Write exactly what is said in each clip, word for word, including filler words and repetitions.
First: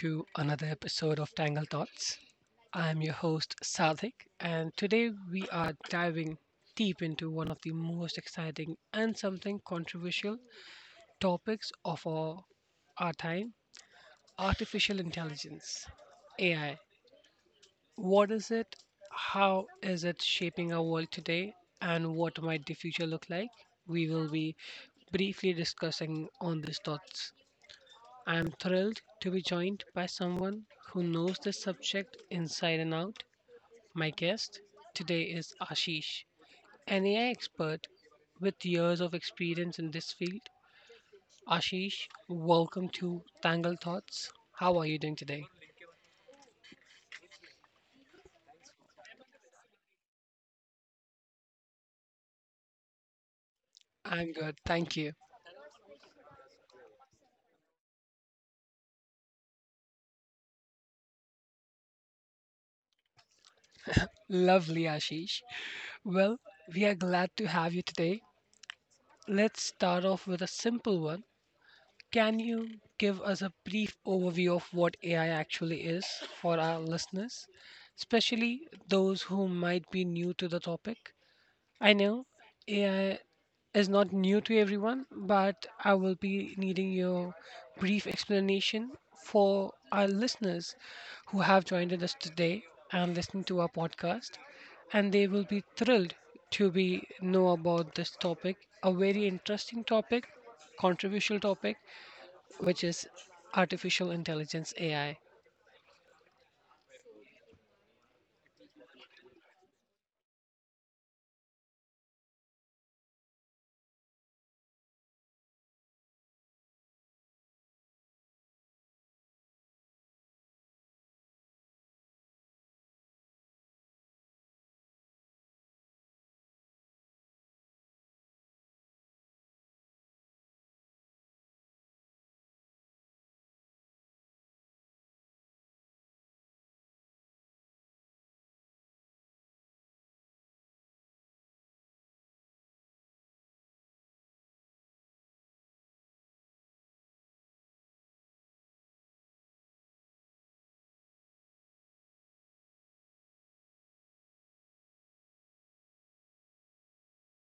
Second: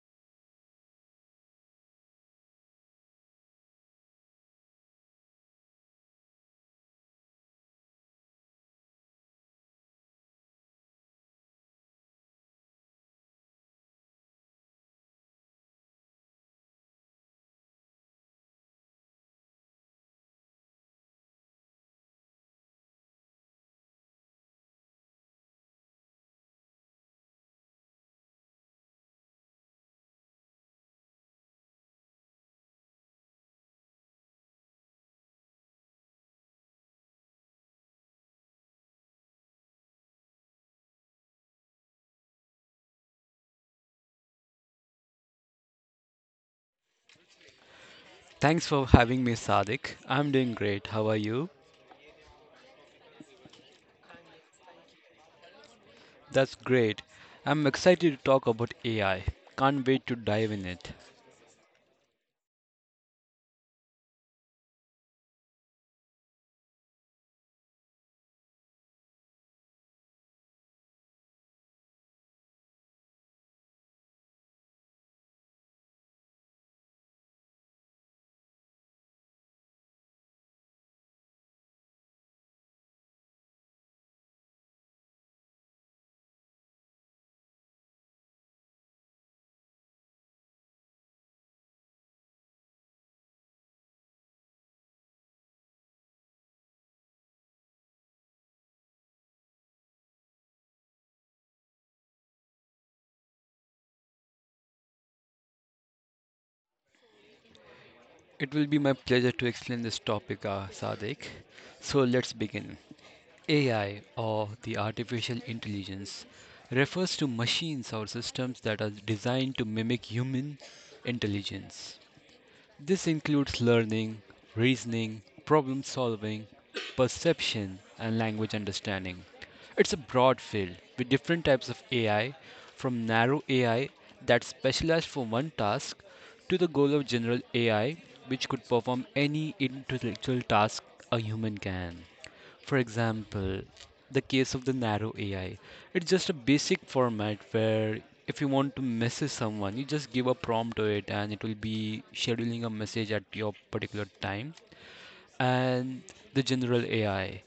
to another episode of Tangle Thoughts. I am your host Sadik, and today we are diving deep into one of the most exciting and something controversial topics of our, our time artificial intelligence. A I. What is it? How is it shaping our world today? And what might the future look like? We will be briefly discussing on these thoughts. I am thrilled to be joined by someone who knows this subject inside and out. My guest today is Ashish, an A I expert with years of experience in this field. Ashish, welcome to Tangled Thoughts. How are you doing today? Thanks for having me, Sadik. I'm doing great. How are you? I'm good, thank you. That's great. I'm excited to talk about A I. Can't wait to dive in it. Lovely, Ashish. Well, we are glad to have you today. Let's start off with a simple one. Can you give us a brief overview of what A I actually is for our listeners, especially those who might be new to the topic? I know A I is not new to everyone, but I will be needing your brief explanation for our listeners who have joined us today and listened to our podcast, and they will be thrilled to be know about this topic, a very interesting topic, controversial topic, which is artificial intelligence A I. It will be my pleasure to explain this topic, uh, Sadik. So let's begin. A I, or the artificial intelligence, refers to machines or systems that are designed to mimic human intelligence. This includes learning, reasoning, problem solving, perception, and language understanding. It's a broad field with different types of A I, from narrow A I that specialized for one task to the goal of general A I, which could perform any intellectual task a human can. For example, the case of the narrow A I, it's just a basic format where if you want to message someone, you just give a prompt to it and it will be scheduling a message at your particular time. And the general A I,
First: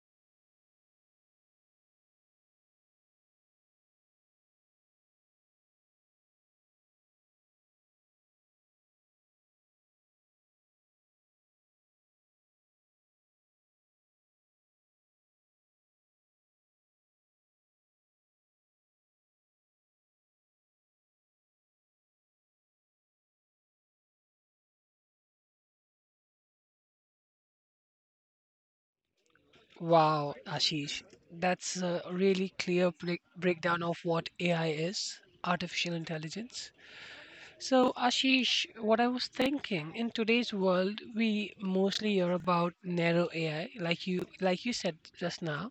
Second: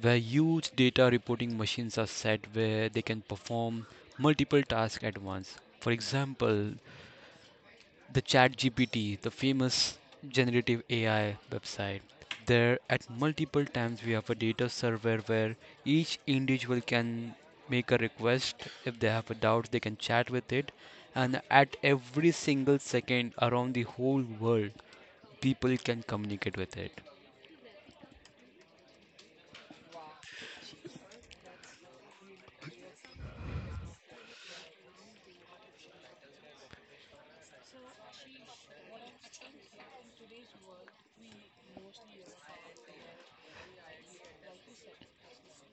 where huge data reporting machines are set where they can perform multiple tasks at once. For example, the ChatGPT, the famous generative A I website. There, at multiple times, we have a data server where each individual can make a request. If they have a doubt, they can chat with it. And at every single second around the whole world, people can communicate with it. Wow, Ashish, that's a really clear break- breakdown of what A I is, artificial intelligence. So, Ashish, what I was thinking in today's world, we mostly hear about narrow A I, like you like you said just now,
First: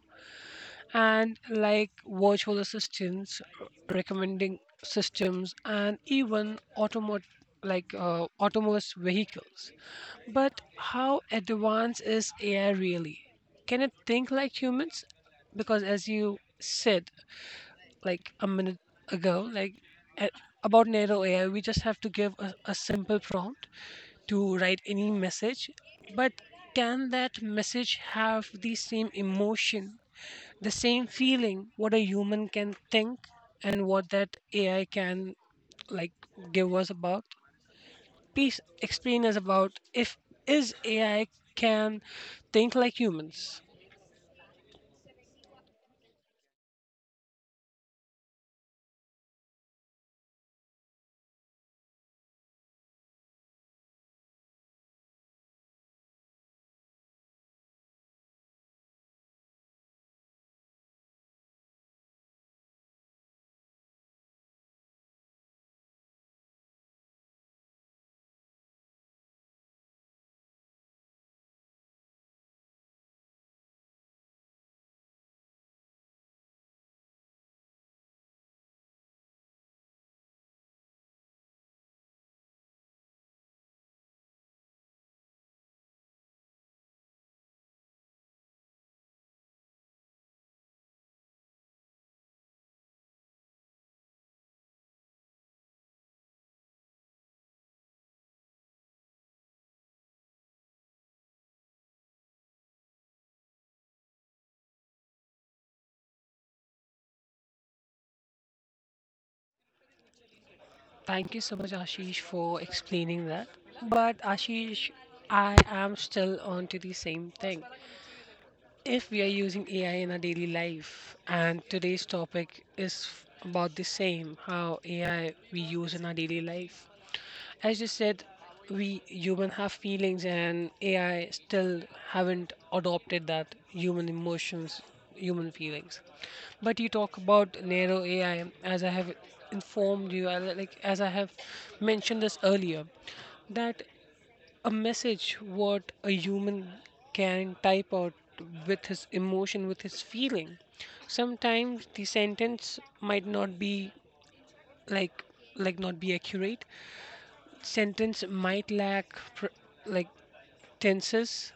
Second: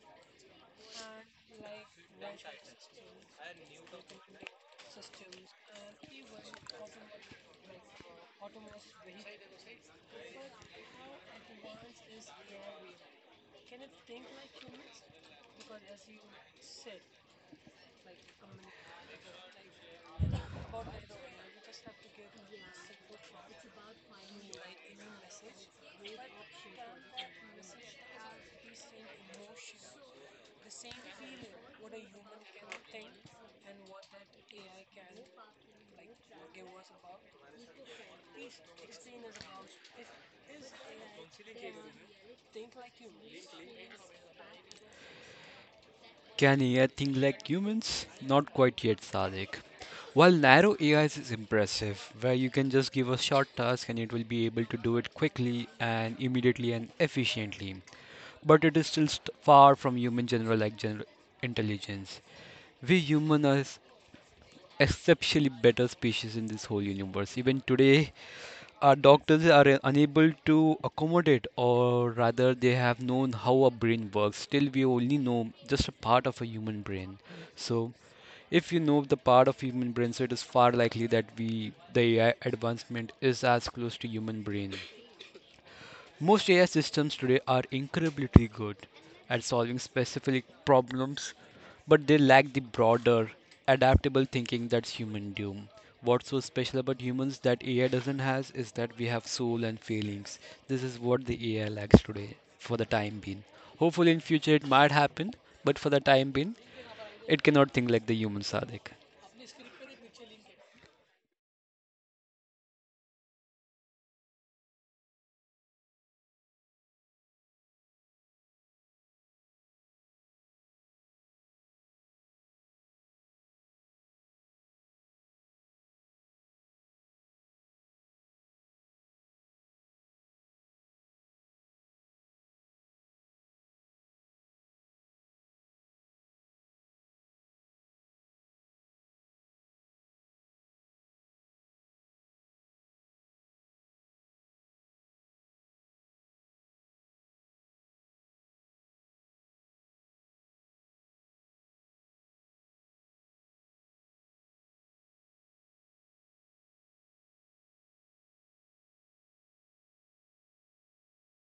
and like virtual assistants, recommending systems, and even automat like uh, autonomous vehicles. But how advanced is A I really? Can it think like humans? Because as you said like a minute ago, like a- about narrow A I, we just have to give a, a simple prompt to write any message. But can that message have the same emotion, the same feeling what a human can think and what that A I can like give us about? Please explain us about if is A I can think like humans. Can A I think like humans? Not quite yet, Sadik. While narrow A I is is impressive, where you can just give a short task and it will be able to do it quickly and immediately and efficiently, but it is still st- far from human general like general intelligence. We humans are exceptionally better species in this whole universe. Even today, our doctors are unable to accommodate, or rather, they have known how a brain works. Still, we only know just a part of a human brain. So, if you know the part of human brain, so it is far likely that we the A I advancement is as close to human brain. Most A I systems today are incredibly good at solving specific problems, but they lack the broader, adaptable thinking that's human do. What's so special about humans that A I doesn't has is that we have soul and feelings. This is what the A I lacks today for the time being. Hopefully in future it might happen, but for the time being, it cannot think like the humans, Sadik. Thank you so much, Ashish, for explaining that. But Ashish, I am still on to the same thing. If we are using A I in our daily life, and today's topic is f- about the same, how A I we use in our daily life. As you said, we human have feelings and A I still haven't adopted that human emotions, human feelings. But you talk about narrow A I as I have informed you, I like as I have mentioned this earlier, that a message what a human can type out with his emotion, with his feeling. Sometimes the sentence might not be like like not be accurate, sentence might lack pr- like tenses,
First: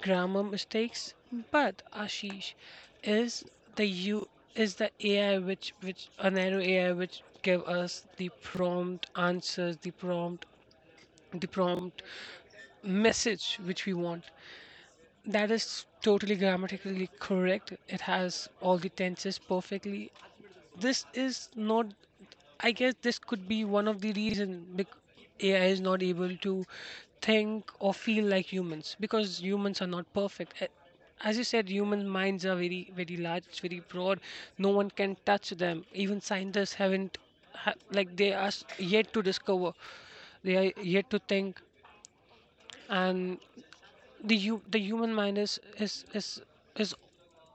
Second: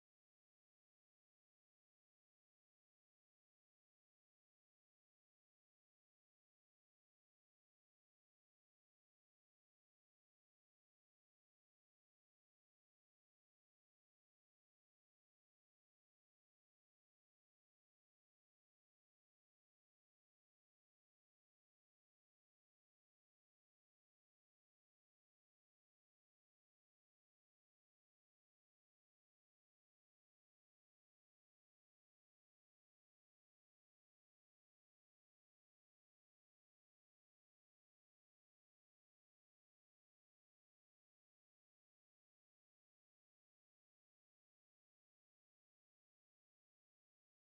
grammar mistakes, but Ashish is the you is the A I which which a narrow A I which give us the prompt answers, the prompt the prompt message which we want. That is totally grammatically correct. It has all the tenses perfectly. This is not, I guess this could be one of the reason, bec- AI is not able to think or feel like humans because humans are not perfect. A- as you said, human minds are very very large, it's very broad. No one can touch them, even scientists haven't ha- like they are s- yet to discover, they are yet to think. And the hu- the human mind is is is is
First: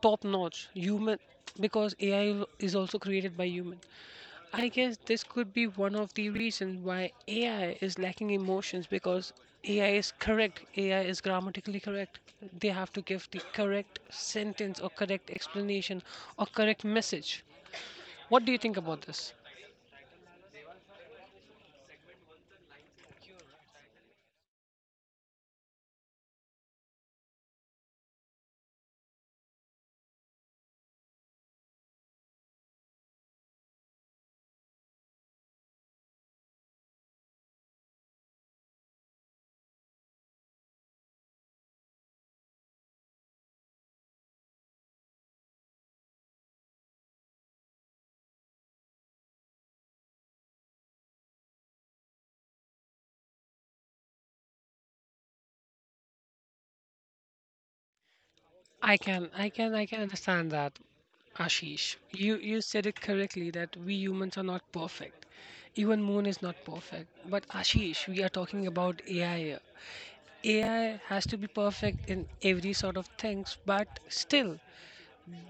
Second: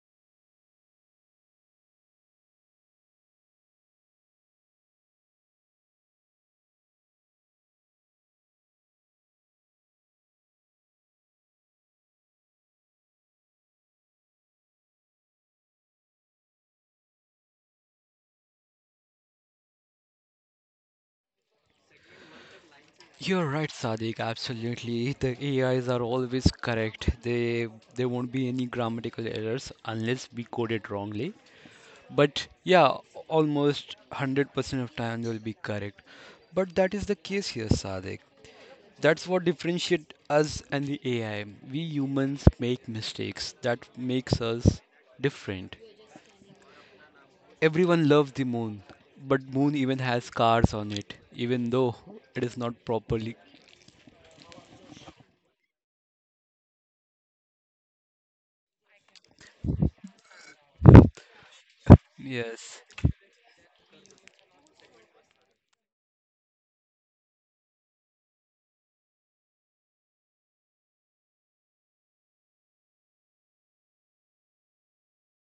top notch human because A I is also created by human. I guess this could be one of the reasons why A I is lacking emotions because A I is correct. A I is grammatically correct. They have to give the correct sentence or correct explanation or correct message. What do you think about this? You're right, Sadiq. Absolutely, the A Is are always correct. They There won't be any grammatical errors unless we code it wrongly. But yeah, almost one hundred percent of time they will be correct. But that is the case here, Sadiq. That's what differentiates us and the A I. We humans make mistakes. That makes us different. Everyone loves the moon, but moon even has scars on it, even though it is not properly. I can, I can, I can understand that, Ashish. You you Yes. said it correctly that we humans are not perfect. Even Moon is not perfect. But Ashish, we are talking about A I here. A I has to be perfect in every sort of things, but still,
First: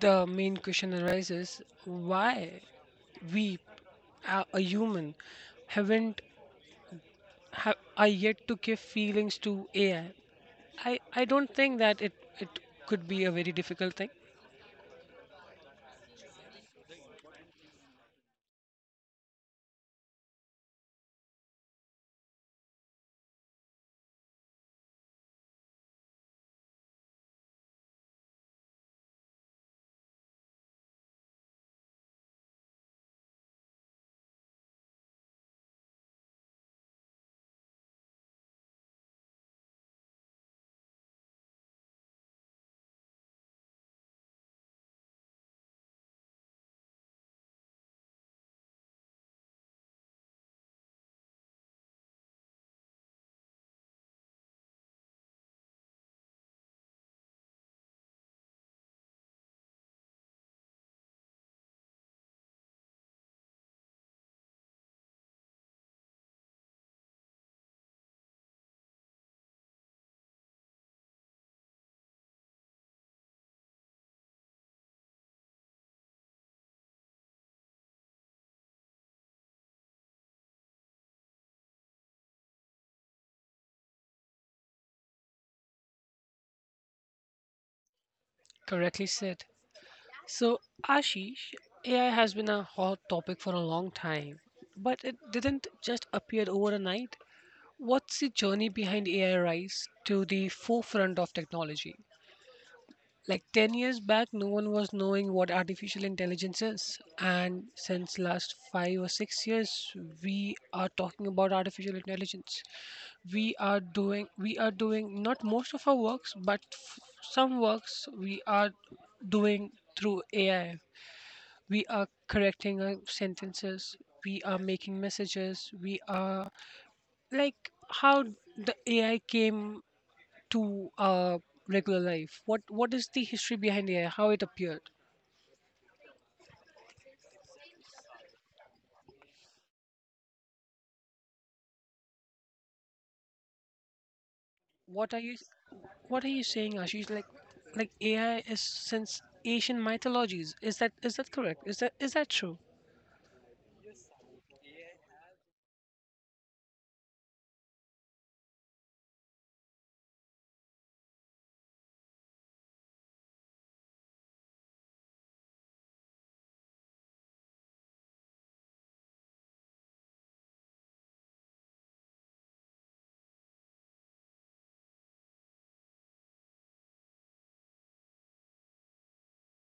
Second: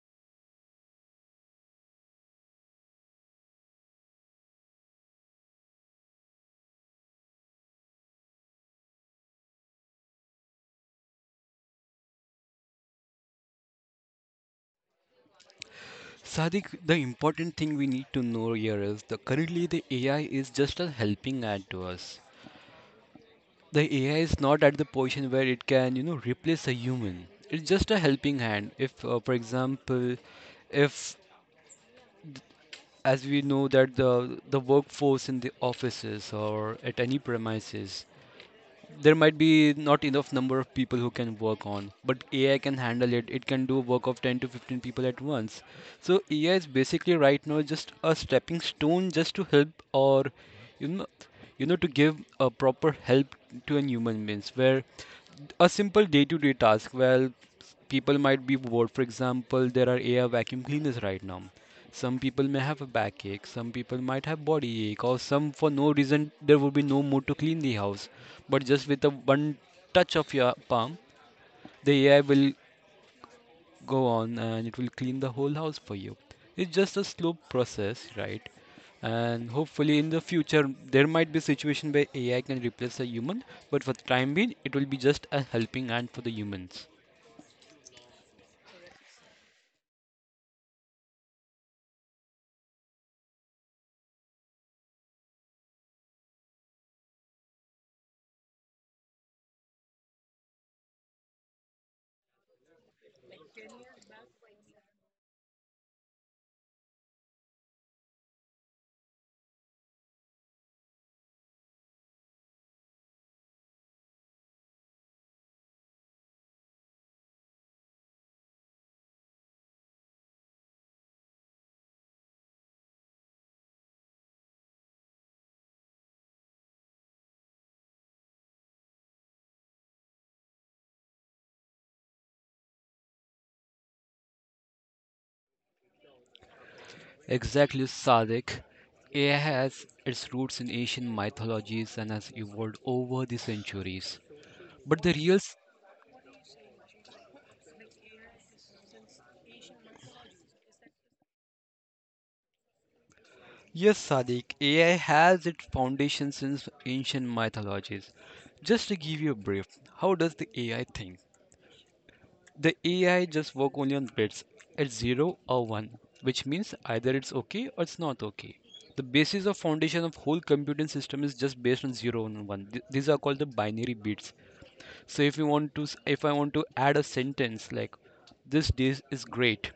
the main question arises: why we, a, a human, haven't, ha, are yet to give feelings to A I? I I I don't think that it it could be a very difficult thing. Sadiq, the important thing we need to know here is that currently the A I is just a helping hand to us. The A I is not at the position where it can, you know, replace a human. It's just a helping hand. If, uh, For example, if as we know that the the workforce in the offices or at any premises, there might be not enough number of people who can work on, but AI can handle it. It can do work of ten to fifteen people at once. So AI is basically right now just a stepping stone just to help or you know you know to give a proper help to an human, means where a simple day-to-day task, well, people might be bored. For example, there are AI vacuum cleaners right now. Some people may have a backache, some people might have body ache, or some for no reason there would be no mood to clean the house. But just with a one touch of your palm, the A I will go on and it will clean the whole house for you. It's just a slow process, right? And hopefully in the future there might be a situation where A I can replace a human, but for the time being it will be just a helping hand for the humans. Correctly said. So, Ashish, A I has been a hot topic for a long time, but it didn't just appear overnight. What's the journey behind A I rise to the forefront of technology? Like ten years back, no one was knowing what artificial intelligence is, and since last five or six years, we are talking about artificial intelligence. We are doing we are doing not most of our works, but f- some works we are doing through A I. We are correcting our sentences, we are making messages, we are like how the AI came to our regular life, what what is the history behind AI, how it appeared? Exactly, Sadiq. A I has its roots in ancient mythologies and has evolved over the centuries. But what the are real you s- what are you saying, Ashish, like like AI is since ancient mythologies? Is that is that correct? Is that is that true? yes, Sadiq, A I has its foundation since ancient mythologies. Just to give you a brief, how does the A I think? The A I just work only on bits. It's zero or one, which means either it's okay or it's not okay. The basis of foundation of whole computing system is just based on zero and one. Th- These are called the binary bits. So if you want to s- if I want to add a sentence like this dish is great,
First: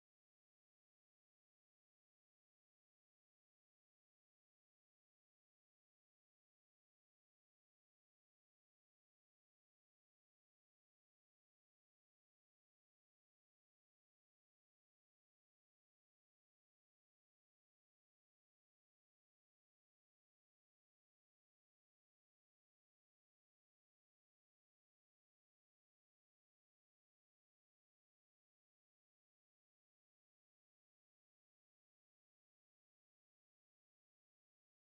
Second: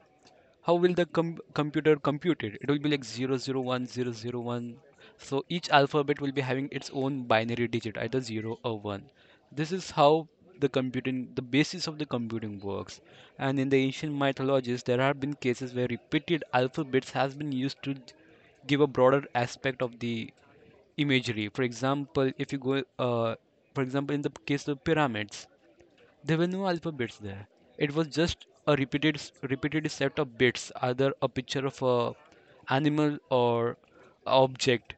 how will the com- computer compute it? It will be like zero zero one zero zero one. So each alphabet will be having its own binary digit, either zero or one. This is how the computing, the basis of the computing works. And in the ancient mythologies, there have been cases where repeated alphabets has been used to give a broader aspect of the imagery. For example, if you go, uh, for example, in the case of pyramids, there were no alphabets there. It was just a repeated repeated set of bits, either a picture of a animal or a object.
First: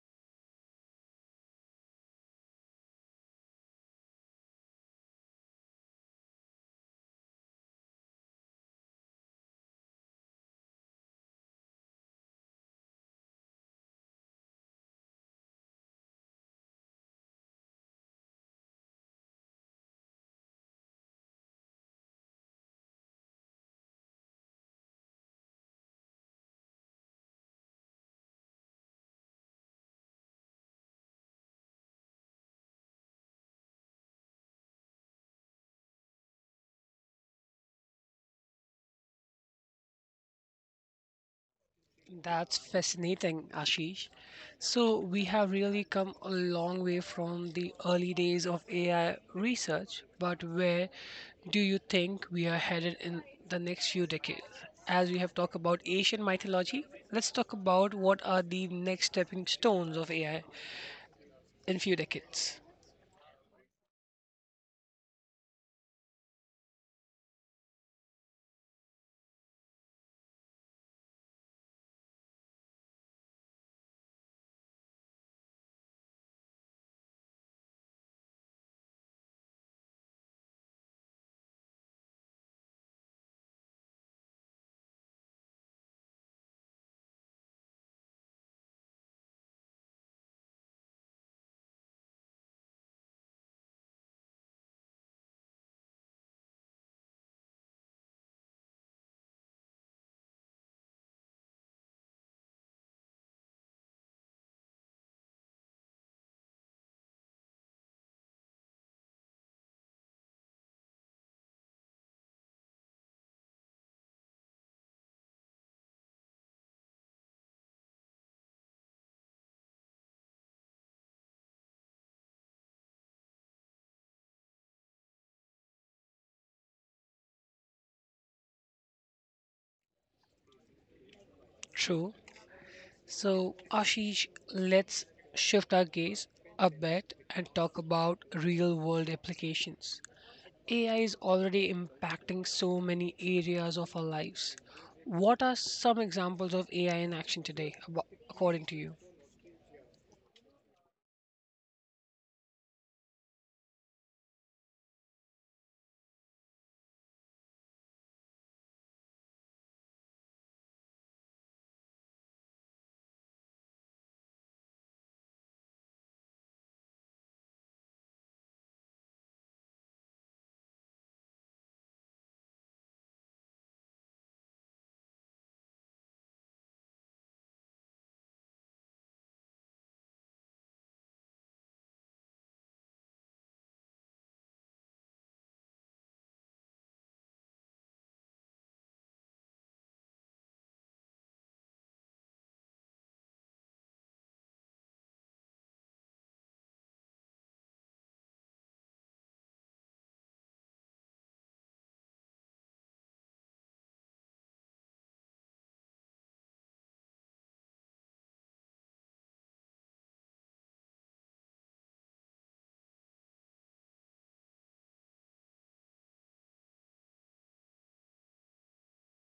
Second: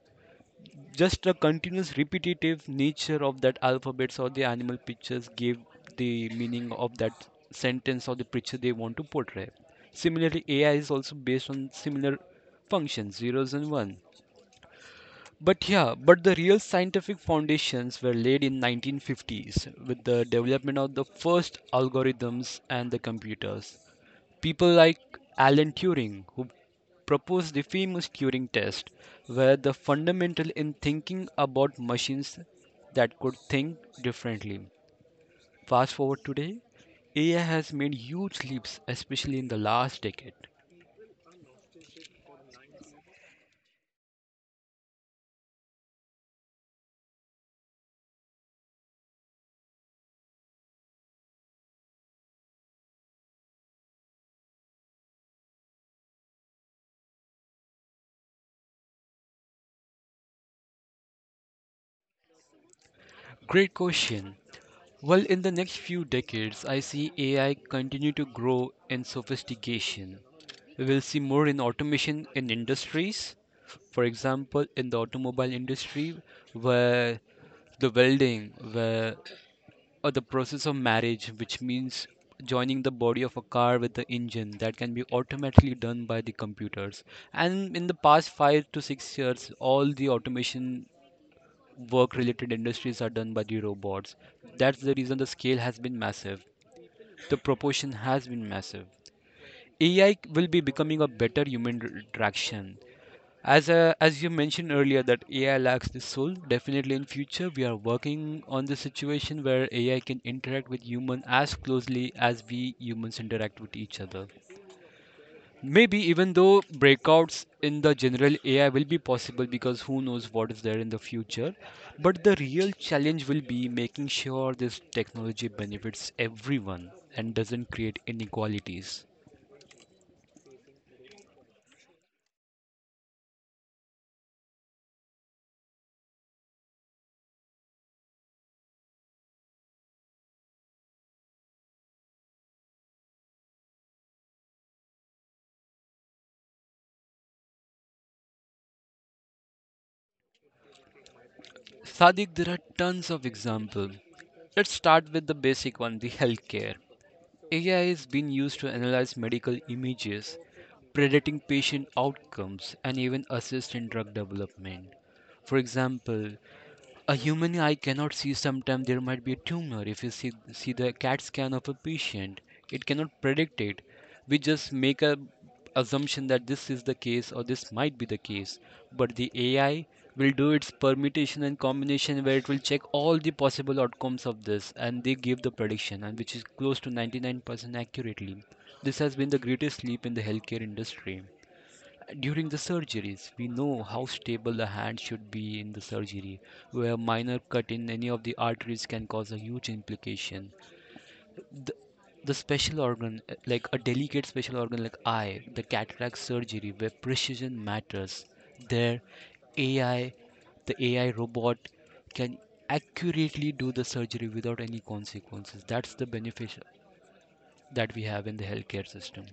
Just the continuous repetitive nature of that alphabets or the animal pictures gave the meaning of that sentence or the picture they want to portray. Similarly, A I is also based on similar functions, zeros and ones. But yeah, but the real scientific foundations were laid in nineteen fifties with the development of the first algorithms and the computers. People like Alan Turing, who proposed the famous Turing test, were the fundamental in thinking about machines that could think differently. Fast forward today, A I has made huge leaps, especially in the last decade. That's fascinating, Ashish. So, we have really come a long way from the early days of A I research, but where do you think we are headed in the next few decades? As we have talked about Asian mythology, let's talk about what are the next stepping stones of A I in few decades. Great question. Well, in the next few decades, I see A I continue to grow in sophistication. We will see more in automation in industries. For example, in the automobile industry, where the welding, where or the process of marriage, which means joining the body of a car with the engine, that can be automatically done by the computers. And in the past five to six years, all the automation work related industries are done by the robots. That's the reason the scale has been massive. The proportion has been massive. A I will be becoming a better human interaction. As a, as you mentioned earlier that A I lacks the soul, definitely in future we are working on the situation where A I can interact with human as closely as we humans interact with each other. Maybe even though breakouts in the general A I will be possible because who knows what is there in the future, but the real challenge will be making sure this technology benefits everyone and doesn't create inequalities. True. So, Ashish, let's shift our gaze a bit and talk about real world applications. A I is already impacting so many areas of our lives. What are some examples of A I in action today, abo- according to you? Sadiq, there are tons of examples. Let's start with the basic one, the healthcare. A I is being used to analyze medical images, predicting patient outcomes, and even assist in drug development. For example, a human eye cannot see sometimes there might be a tumor. If you see see the cat scan of a patient, it cannot predict it. We just make a assumption that this is the case or this might be the case. But the AI will do its permutation and combination where it will check all the possible outcomes of this and they give the prediction and which is close to ninety-nine percent accurately. This has been the greatest leap in the healthcare industry. During the surgeries, we know how stable the hand should be in the surgery, where a minor cut in any of the arteries can cause a huge implication. The, the special organ, uh, like a delicate special organ like eye, the cataract surgery, where precision matters, there A I, the A I robot can accurately do the surgery without any consequences. That's the benefit that we have in the healthcare system.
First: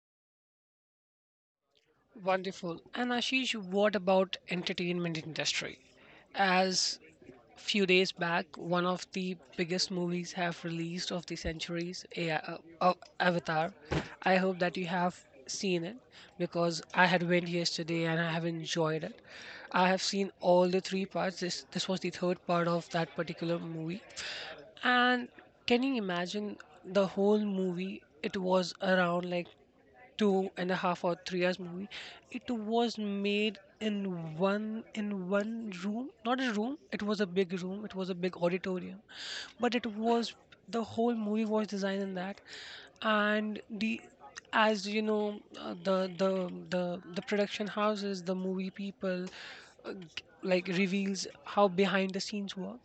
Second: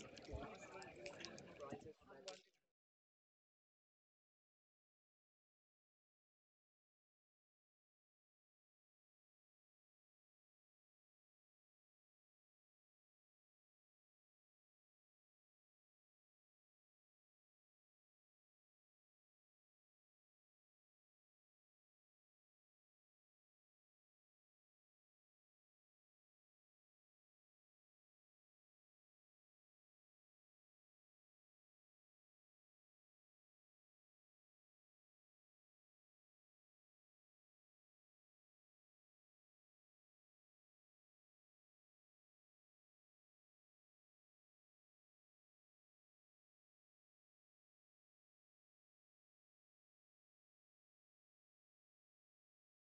Wonderful. And Ashish, what about entertainment industry? As few days back, one of the biggest movies have released of the centuries, A- uh, uh, Avatar. I hope that you have seen it because I had went yesterday and I have enjoyed it. I have seen all the three parts. This this was the third part of that particular movie, and can you imagine the whole movie? It was around like two and a half or three hours movie. It was made in one in one room, not a room. It was a big room. It was a big auditorium, but it was the whole movie was designed in that, and the as you know, uh, the the the the production houses, the movie people, uh, g- like reveals how behind the scenes work.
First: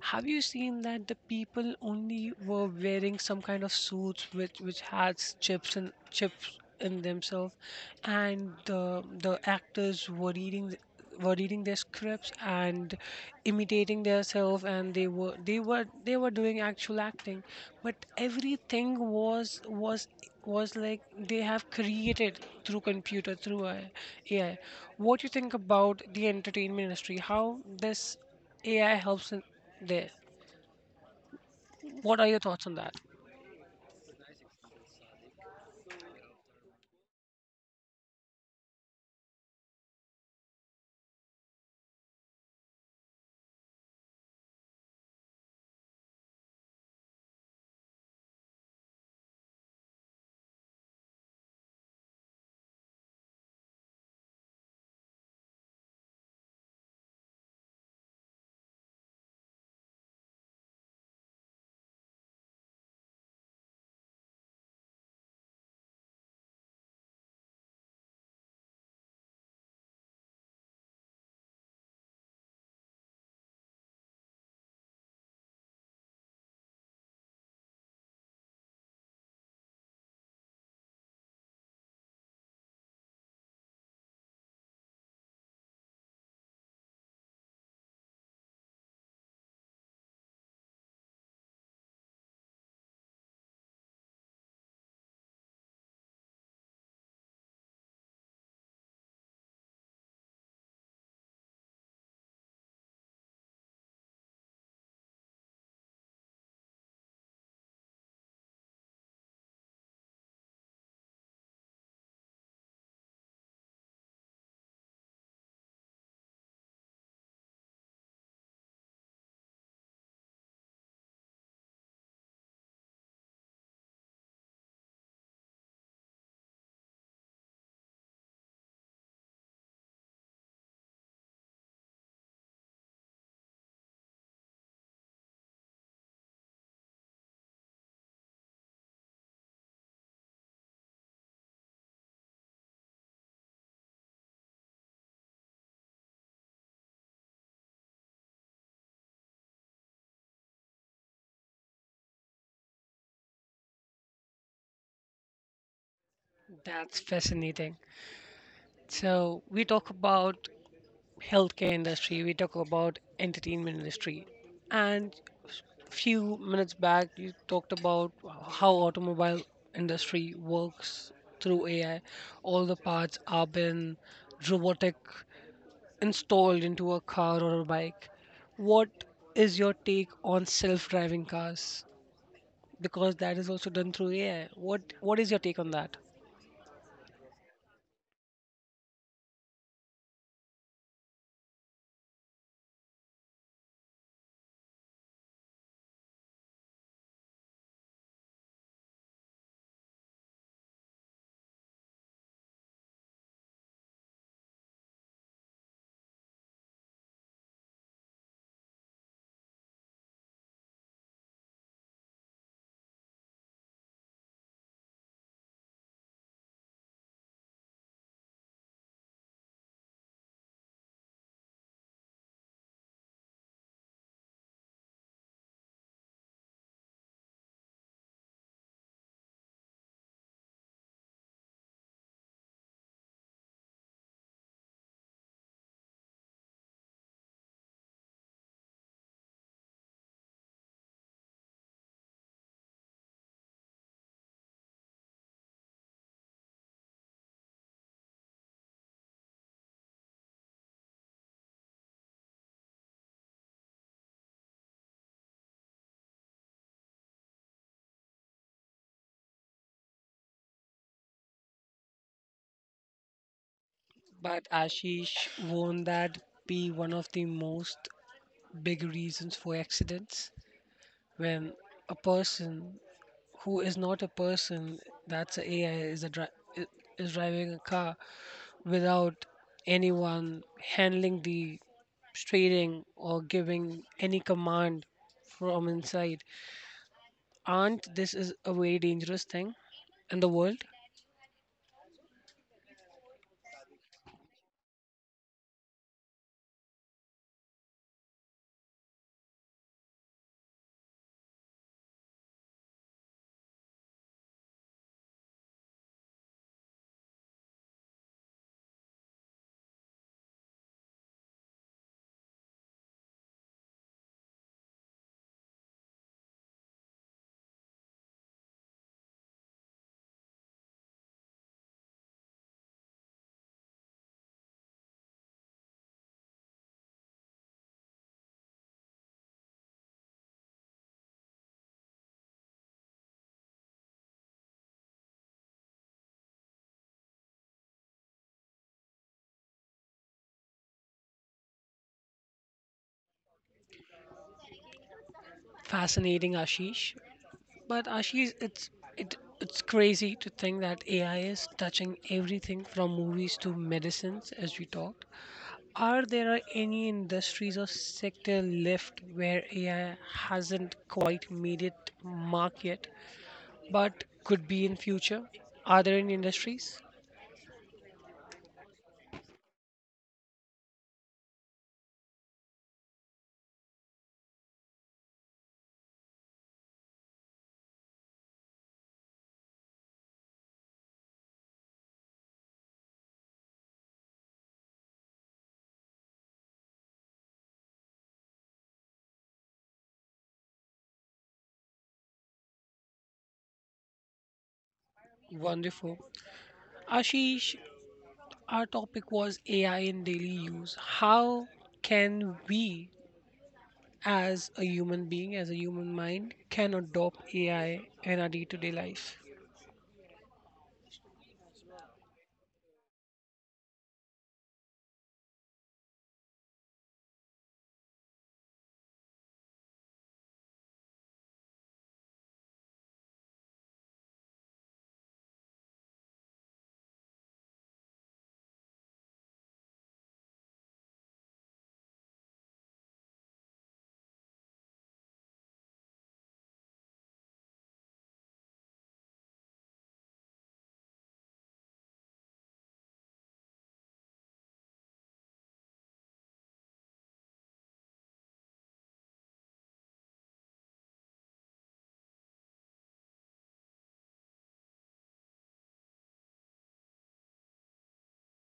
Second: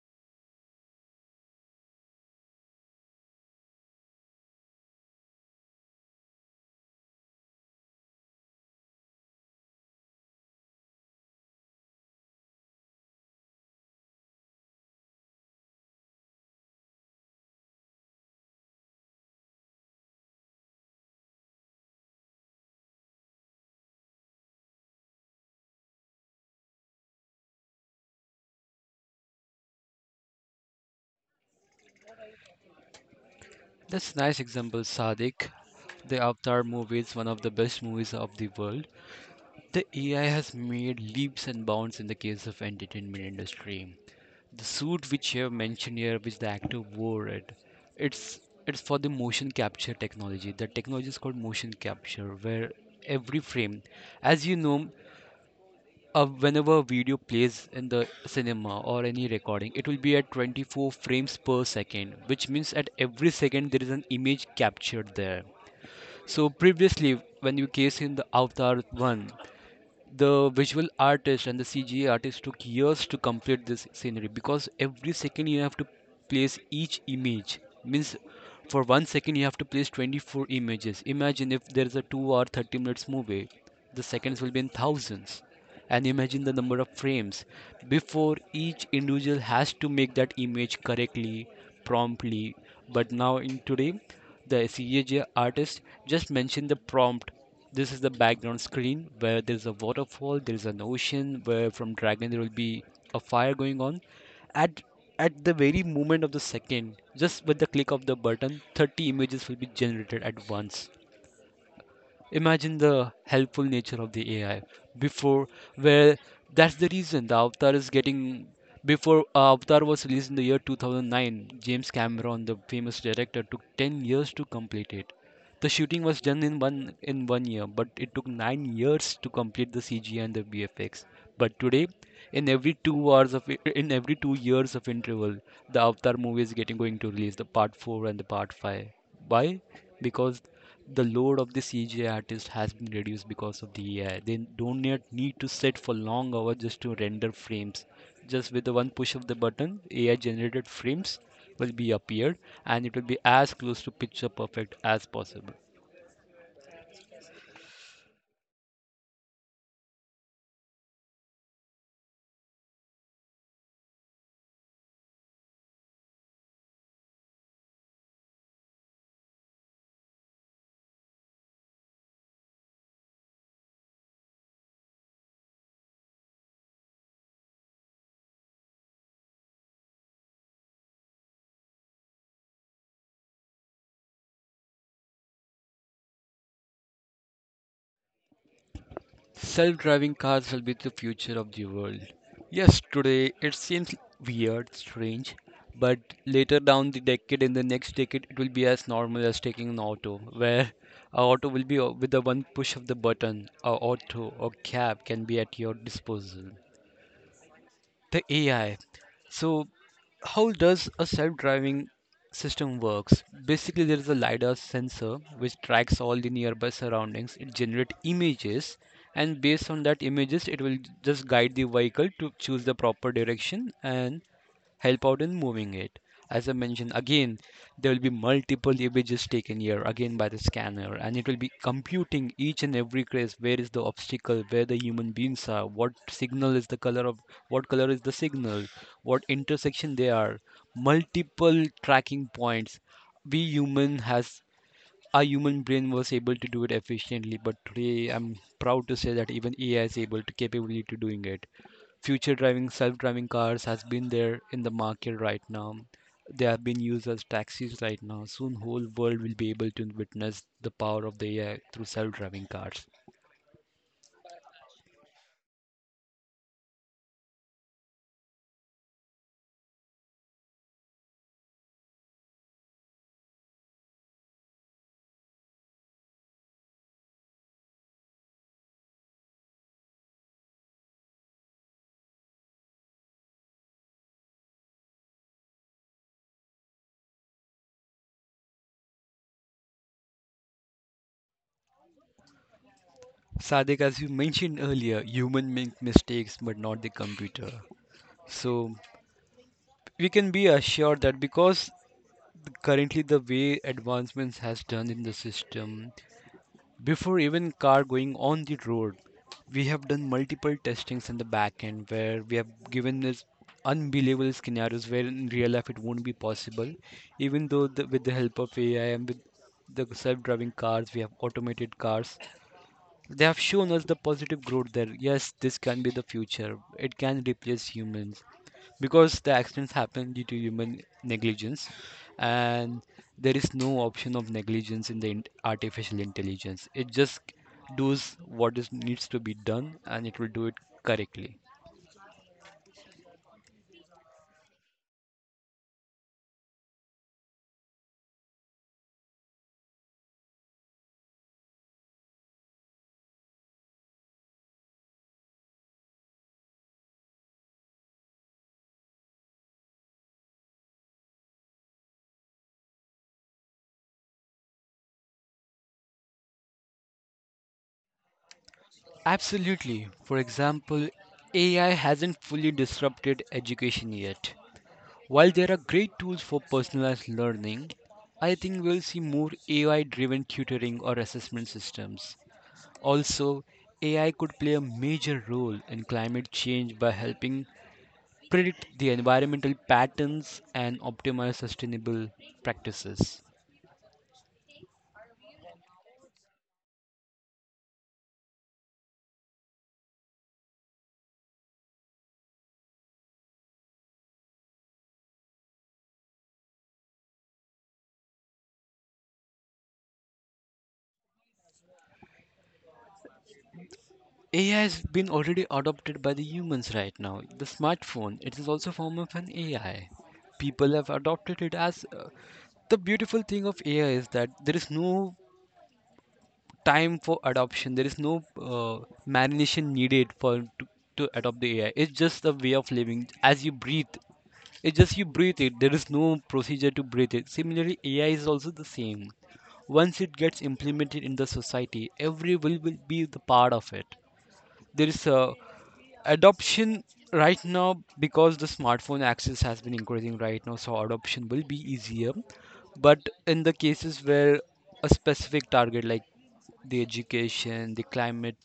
Have you seen that the people only were wearing some kind of suits which which had chips and chips in themselves, and the the actors were reading were reading their scripts and imitating themselves, and they were they were they were doing actual acting, but everything was was was like they have created through computer through A I. What do you think about the entertainment industry? How this A I helps in there? What are your thoughts on that? That's a nice example, Sadik. The Avatar movie is one of the best movies of the world. The A I has made leaps and bounds in the case of entertainment industry. The suit which you have mentioned here, which the actor wore it, it's it's for the motion capture technology. The technology is called motion capture, where every frame, as you know, uh, whenever video plays in the cinema or any recording, it will be at twenty-four frames per second, which means at every second there is an image captured there. So previously when you case in the Avatar one, the visual artist and the CGI artist took years to complete this scenery, because every second you have to place each image. Means for one second you have to place twenty-four images. Imagine if there is a two or thirty minutes movie, the seconds will be in thousands, and imagine the number of frames before. Each individual has to make that image correctly, promptly. But now in today, the CGI artist just mentioned the prompt: this is the background screen where there's a waterfall, there's an ocean, where from dragon there will be a fire going on at at the very moment of the second. Just with the click of the button, thirty images will be generated at once. Imagine the helpful nature of the A I before, where that's the reason the Avatar is getting. Before uh, Avatar was released in the year two thousand nine, James Cameron, the famous director, took ten years to complete it. The shooting was done in one in one year, but it took nine years to complete the C G I and the V F X. But today, in every two hours of in every two years of interval, the Avatar movie is getting going to release the part four and the part five. Why? Because the load of the C G I artist has been reduced because of the A I. They don't need need to sit for long hours just to render frames. Just with the one push of the button, A I generated frames will be appeared, and it will be as close to picture perfect as possible. That's fascinating. So we talk about healthcare industry, we talk about entertainment industry. And few minutes back you talked about how automobile industry works through A I. All the parts are been robotic installed into a car or a bike. What is your take on self-driving cars? Because that is also done through A I. What what is your take on that? Self driving cars will be the future of the world. Yes, today it seems weird, strange, but later down the decade, in the next decade, it will be as normal as taking an auto, where a auto will be uh, with the one push of the button, a auto or cab can be at your disposal, the A I. So how does a self-driving system works? Basically, there is a lidar sensor which tracks all the nearby surroundings. It generates images, and based on that images, it will just guide the vehicle to choose the proper direction and help out in moving it. As I mentioned, again, there will be multiple images taken here again by the scanner, and it will be computing each and every trace, where is the obstacle, where the human beings are, what signal is the color of what color is the signal, what intersection they are, multiple tracking points. We human has a human brain was able to do it efficiently, but today I'm proud to say that even A I is able to capability to doing it. Future driving, self-driving cars has been there in the market right now. They have been used as taxis right now. Soon, whole world will be able to witness the power of the A I through self-driving cars. But Ashish, won't that be one of the most big reasons for accidents when a person, who is not a person, that's a AI, is a dri- i- is driving a car without anyone handling the steering or giving any command from inside? Aren't this is a very dangerous thing in the world? Sadik, as you mentioned earlier, human make mistakes, but not the computer. So we can be assured that, because currently the way advancements has done in the system. Before even car going on the road, we have done multiple testings in the back end, where we have given this unbelievable scenarios where in real life it won't be possible. Even though the, with the help of A I and with the self-driving cars, we have automated cars, they have shown us the positive growth there. Yes, this can be the future. It can replace humans because the accidents happen due to human negligence, and there is no option of negligence in the in- artificial intelligence. It just does what is needs to be done, and it will do it correctly. Fascinating, Ashish. But Ashish, it's it it's crazy to think that A I is touching everything from movies to medicines as we talk. Are there any industries or sector left where A I hasn't quite made it mark yet, but could be in future? Are there any industries? Absolutely. For example, A I hasn't fully disrupted education yet. While there are great tools for personalized learning, I think we'll see more A I driven tutoring or assessment systems. Also, A I could play a major role in climate change by helping predict the environmental patterns and optimize sustainable practices. Wonderful. Ashish, our topic was A I in daily use. How can we as a human being, as a human mind, can adopt A I in our day-to-day life? A I has been already adopted by the humans right now. The smartphone, it is also a form of an A I. People have adopted it as uh, the beautiful thing of A I is that there is no time for adoption. There is no uh, marination needed for to, to adopt the A I. It's just a way of living. As you breathe, it's just you breathe it. There is no procedure to breathe it. Similarly, A I is also the same. Once it gets implemented in the society, every will will be the part of it. There is a adoption right now, because the smartphone access has been increasing right now, so adoption will be easier. But in the cases where a specific target like the education, the climate,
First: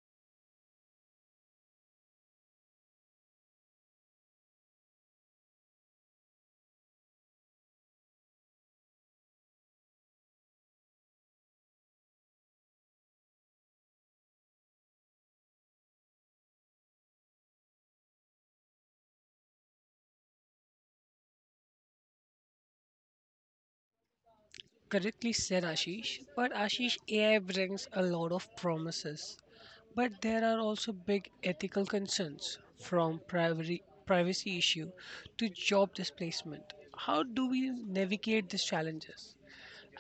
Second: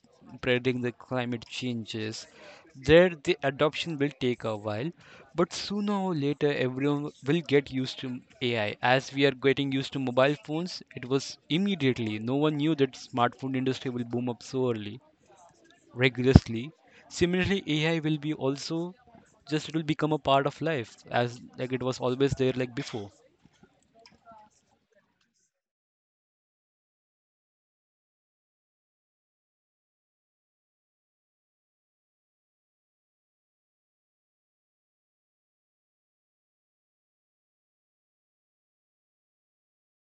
predicting the climate changes, there the adoption will take a while. But sooner or later everyone will get used to AI, as we are getting used to mobile phones. It was immediately, no one knew that smartphone industry will boom up so early, regularly. Similarly, A I will be also just it will become a part of life, as like it was always there like before. Correctly said, Ashish. But Ashish, A I brings a lot of promises. But there are also big ethical concerns, from privacy, privacy issue to job displacement. How do we navigate these challenges?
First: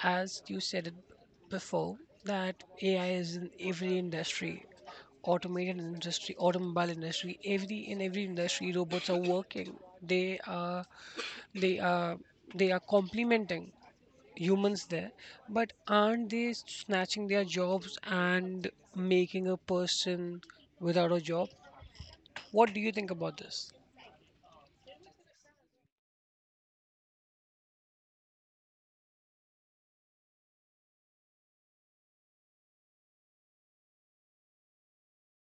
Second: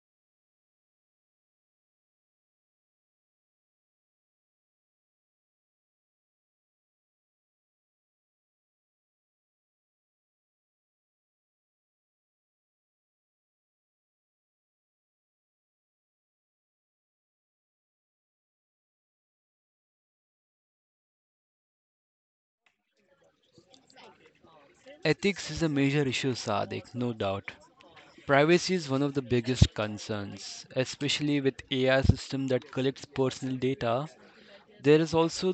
As you said it before, that A I is in every industry, automated industry, automobile industry, every in every industry robots are working. They are they are they are complementing humans there, but aren't they snatching their jobs and making a person without a job? What do you think about this? Ethics is a major issue, Sadik, no doubt. Privacy is one of the biggest concerns, especially with A I system that collects personal data. There is also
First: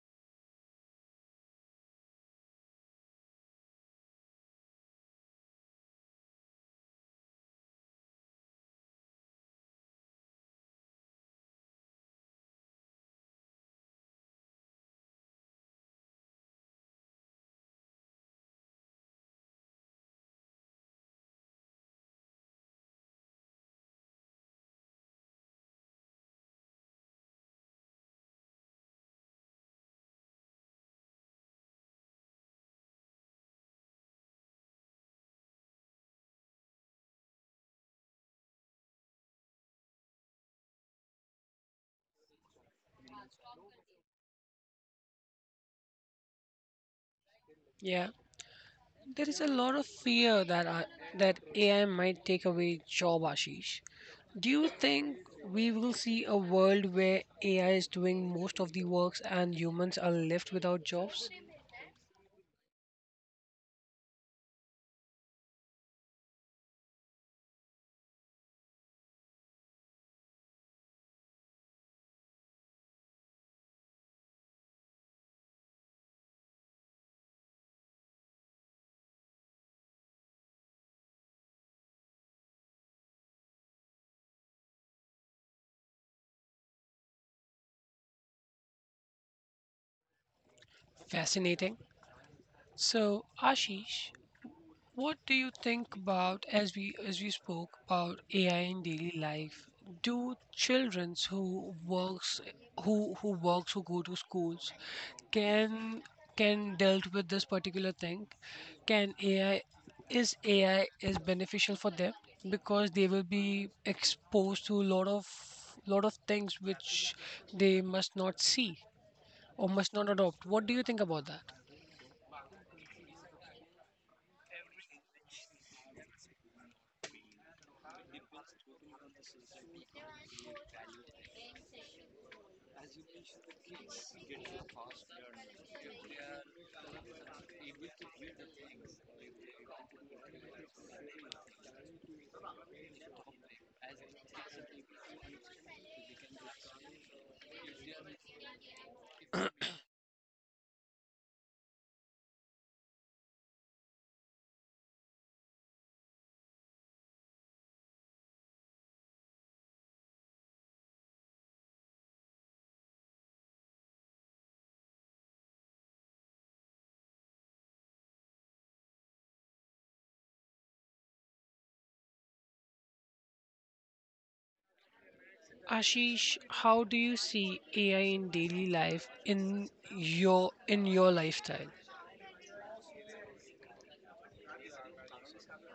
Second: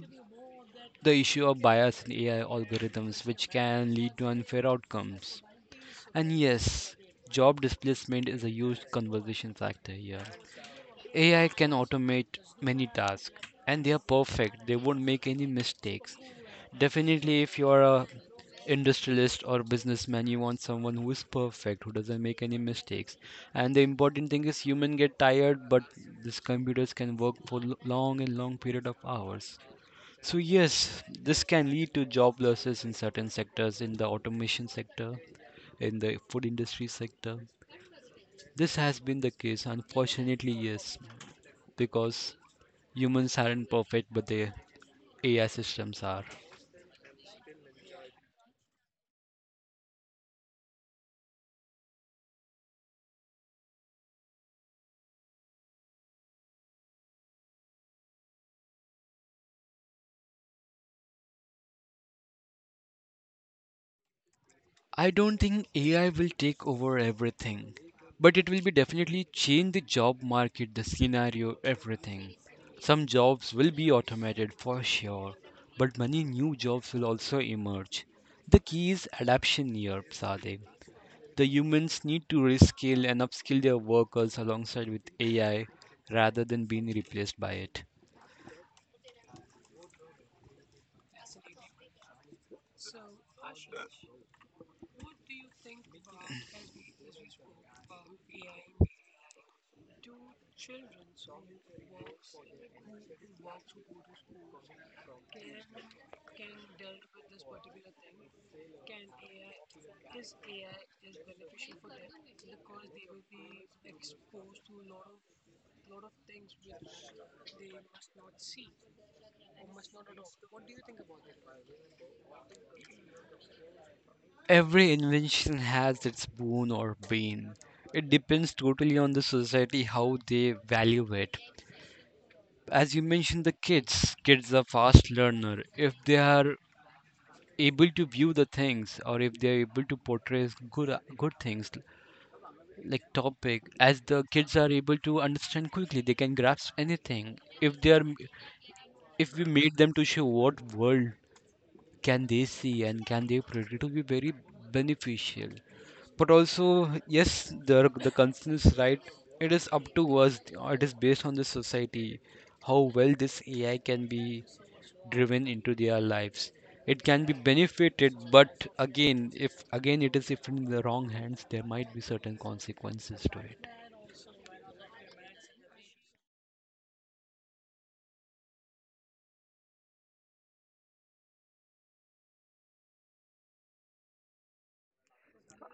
the issue of bias in A I algorithms, which can lead to unfair outcomes. And yes, job displacement is a huge conversation factor here. A I can automate many tasks, and they are perfect. They won't make any mistakes. Definitely, if you are a industrialist or businessman, you want someone who is perfect, who doesn't make any mistakes. And the important thing is human get tired, but these computers can work for l- long and long period of hours. So yes, this can lead to job losses in certain sectors, in the automation sector, in the food industry sector. This has been the case, unfortunately, yes, because humans aren't perfect, but their A I systems are. Yeah, there is a lot of fear that I, that AI might take away job, Ashish. Do you think we will see a world where AI is doing most of the works and humans are left without jobs? I don't think A I will take over everything, but it will be definitely change the job market, the scenario, everything. Some jobs will be automated for sure, but many new jobs will also emerge. The key is adaptation here, Sadev. The humans need to reskill and upskill their workers alongside with A I rather than being replaced by it. Fascinating. So, Ashish, what do you think about, as we as we spoke about A I in daily life? Do children who works, who who works who go to schools, can can dealt with this particular thing? Can A I is A I is beneficial for them because they will be exposed to a lot of lot of things which they must not see or must not adopt. What do you think about that? Every invention has its boon or bane. It depends totally on the society how they value it. As you mentioned, the kids, kids are fast learner. If they are able to view the things, or if they are able to portray good good things like topic, as the kids are able to understand quickly, they can grasp anything. If they are, If we made them to show what world can they see and can they predict, it will be very beneficial. But also, yes, the the concern is right. It is up to us. It is based on the society how well this AI can be driven into their lives. It can be benefited, but again, if again it is if in the wrong hands there might be certain consequences to it. Ashish, how do you see A I in daily life in your in your lifestyle?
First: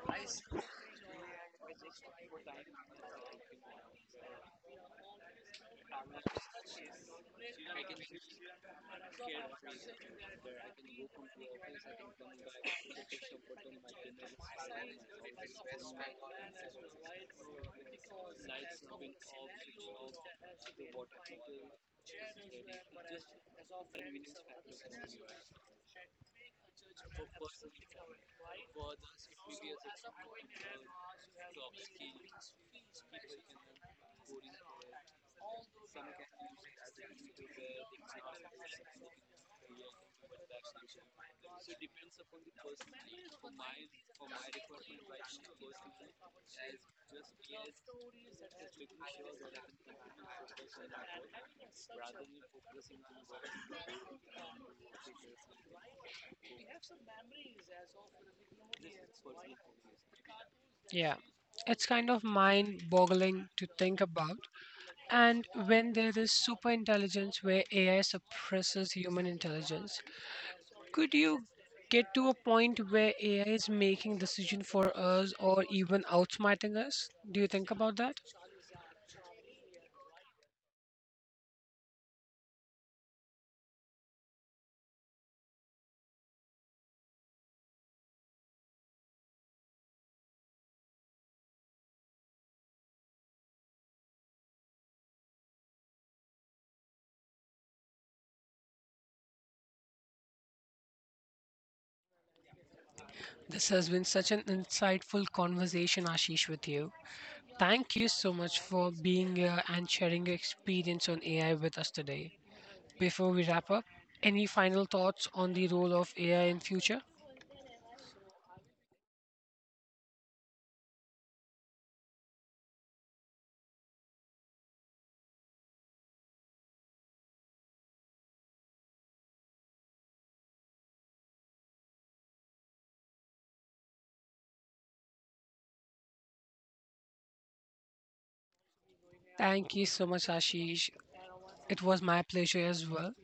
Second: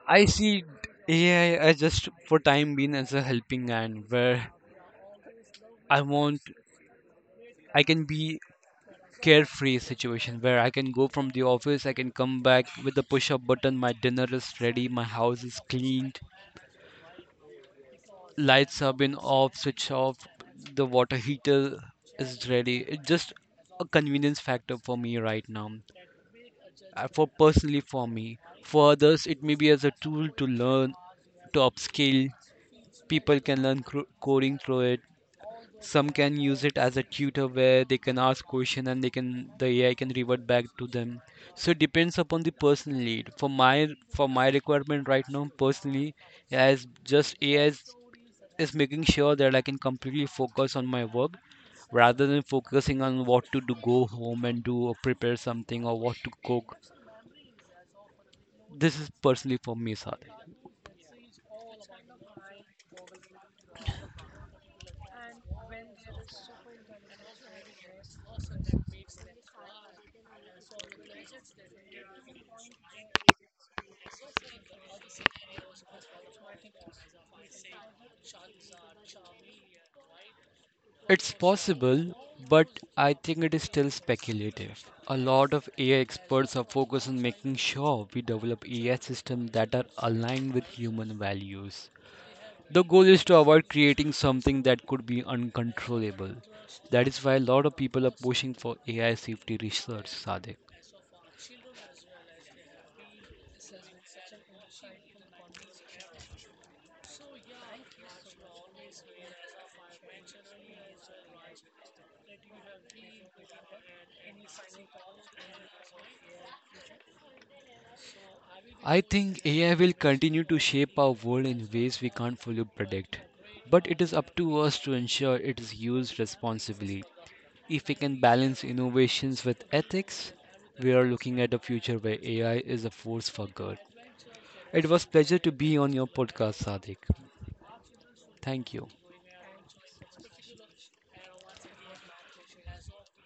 I see A I as just for time being as a helping hand, where I want I can be carefree situation where I can go from the office, I can come back with the push up button, my dinner is ready, my house is cleaned, lights have been off, switch off, the water heater is ready. It's just a convenience factor for me right now. Uh, For personally for me. For others it may be as a tool to learn, to upskill. People can learn cro- coding through it. Some can use it as a tutor where they can ask question, and they can the A I can revert back to them. So it depends upon the personal need. For my for my requirement right now, personally, as just A I is, is making sure that I can completely focus on my work rather than focusing on what to do, go home and do or prepare something or what to cook. This is personally for me, Sade. Yeah, it's kind of mind-boggling to think about. And when there is super intelligence where A I suppresses human intelligence, could you get to a point where A I is making decision for us or even outsmarting us? Do you think about that? It's possible, but I think it is still speculative. A lot of A I experts are focused on making sure we develop A I systems that are aligned with human values. The goal is to avoid creating something that could be uncontrollable. That is why a lot of people are pushing for A I safety research, Sadik. This has been such an insightful conversation, Ashish, with you. Thank you so much for being here and sharing your experience on A I with us today. Before we wrap up, any final thoughts on the role of A I in future? I think A I will continue to shape our world in ways we can't fully predict, but it is up to us to ensure it is used responsibly. If we can balance innovations with ethics, we are looking at a future where A I is a force for good. It was pleasure to be on your podcast, Sadiq. Thank you. Thank you so much, Ashish. It was my pleasure as well.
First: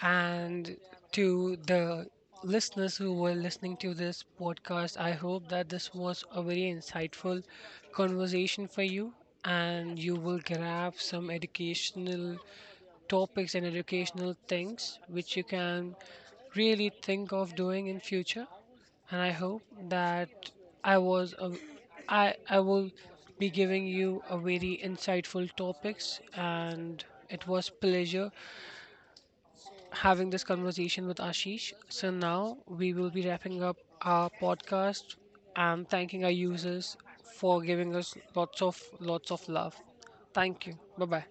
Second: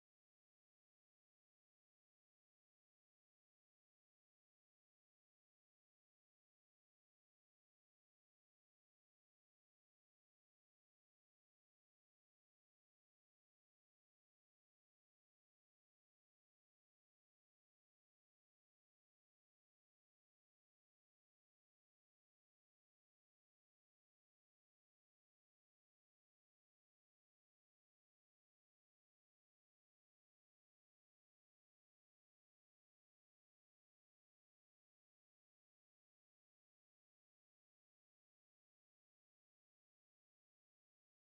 And to the listeners who were listening to this podcast, I hope that this was a very insightful conversation for you and you will grab some educational topics and educational things which you can really think of doing in future. And I hope that i was a, I, I will be giving you a very insightful topics, and it was pleasure having this conversation with Ashish. So now we will be wrapping up our podcast and thanking our users for giving us lots of lots of love. Thank you, bye bye.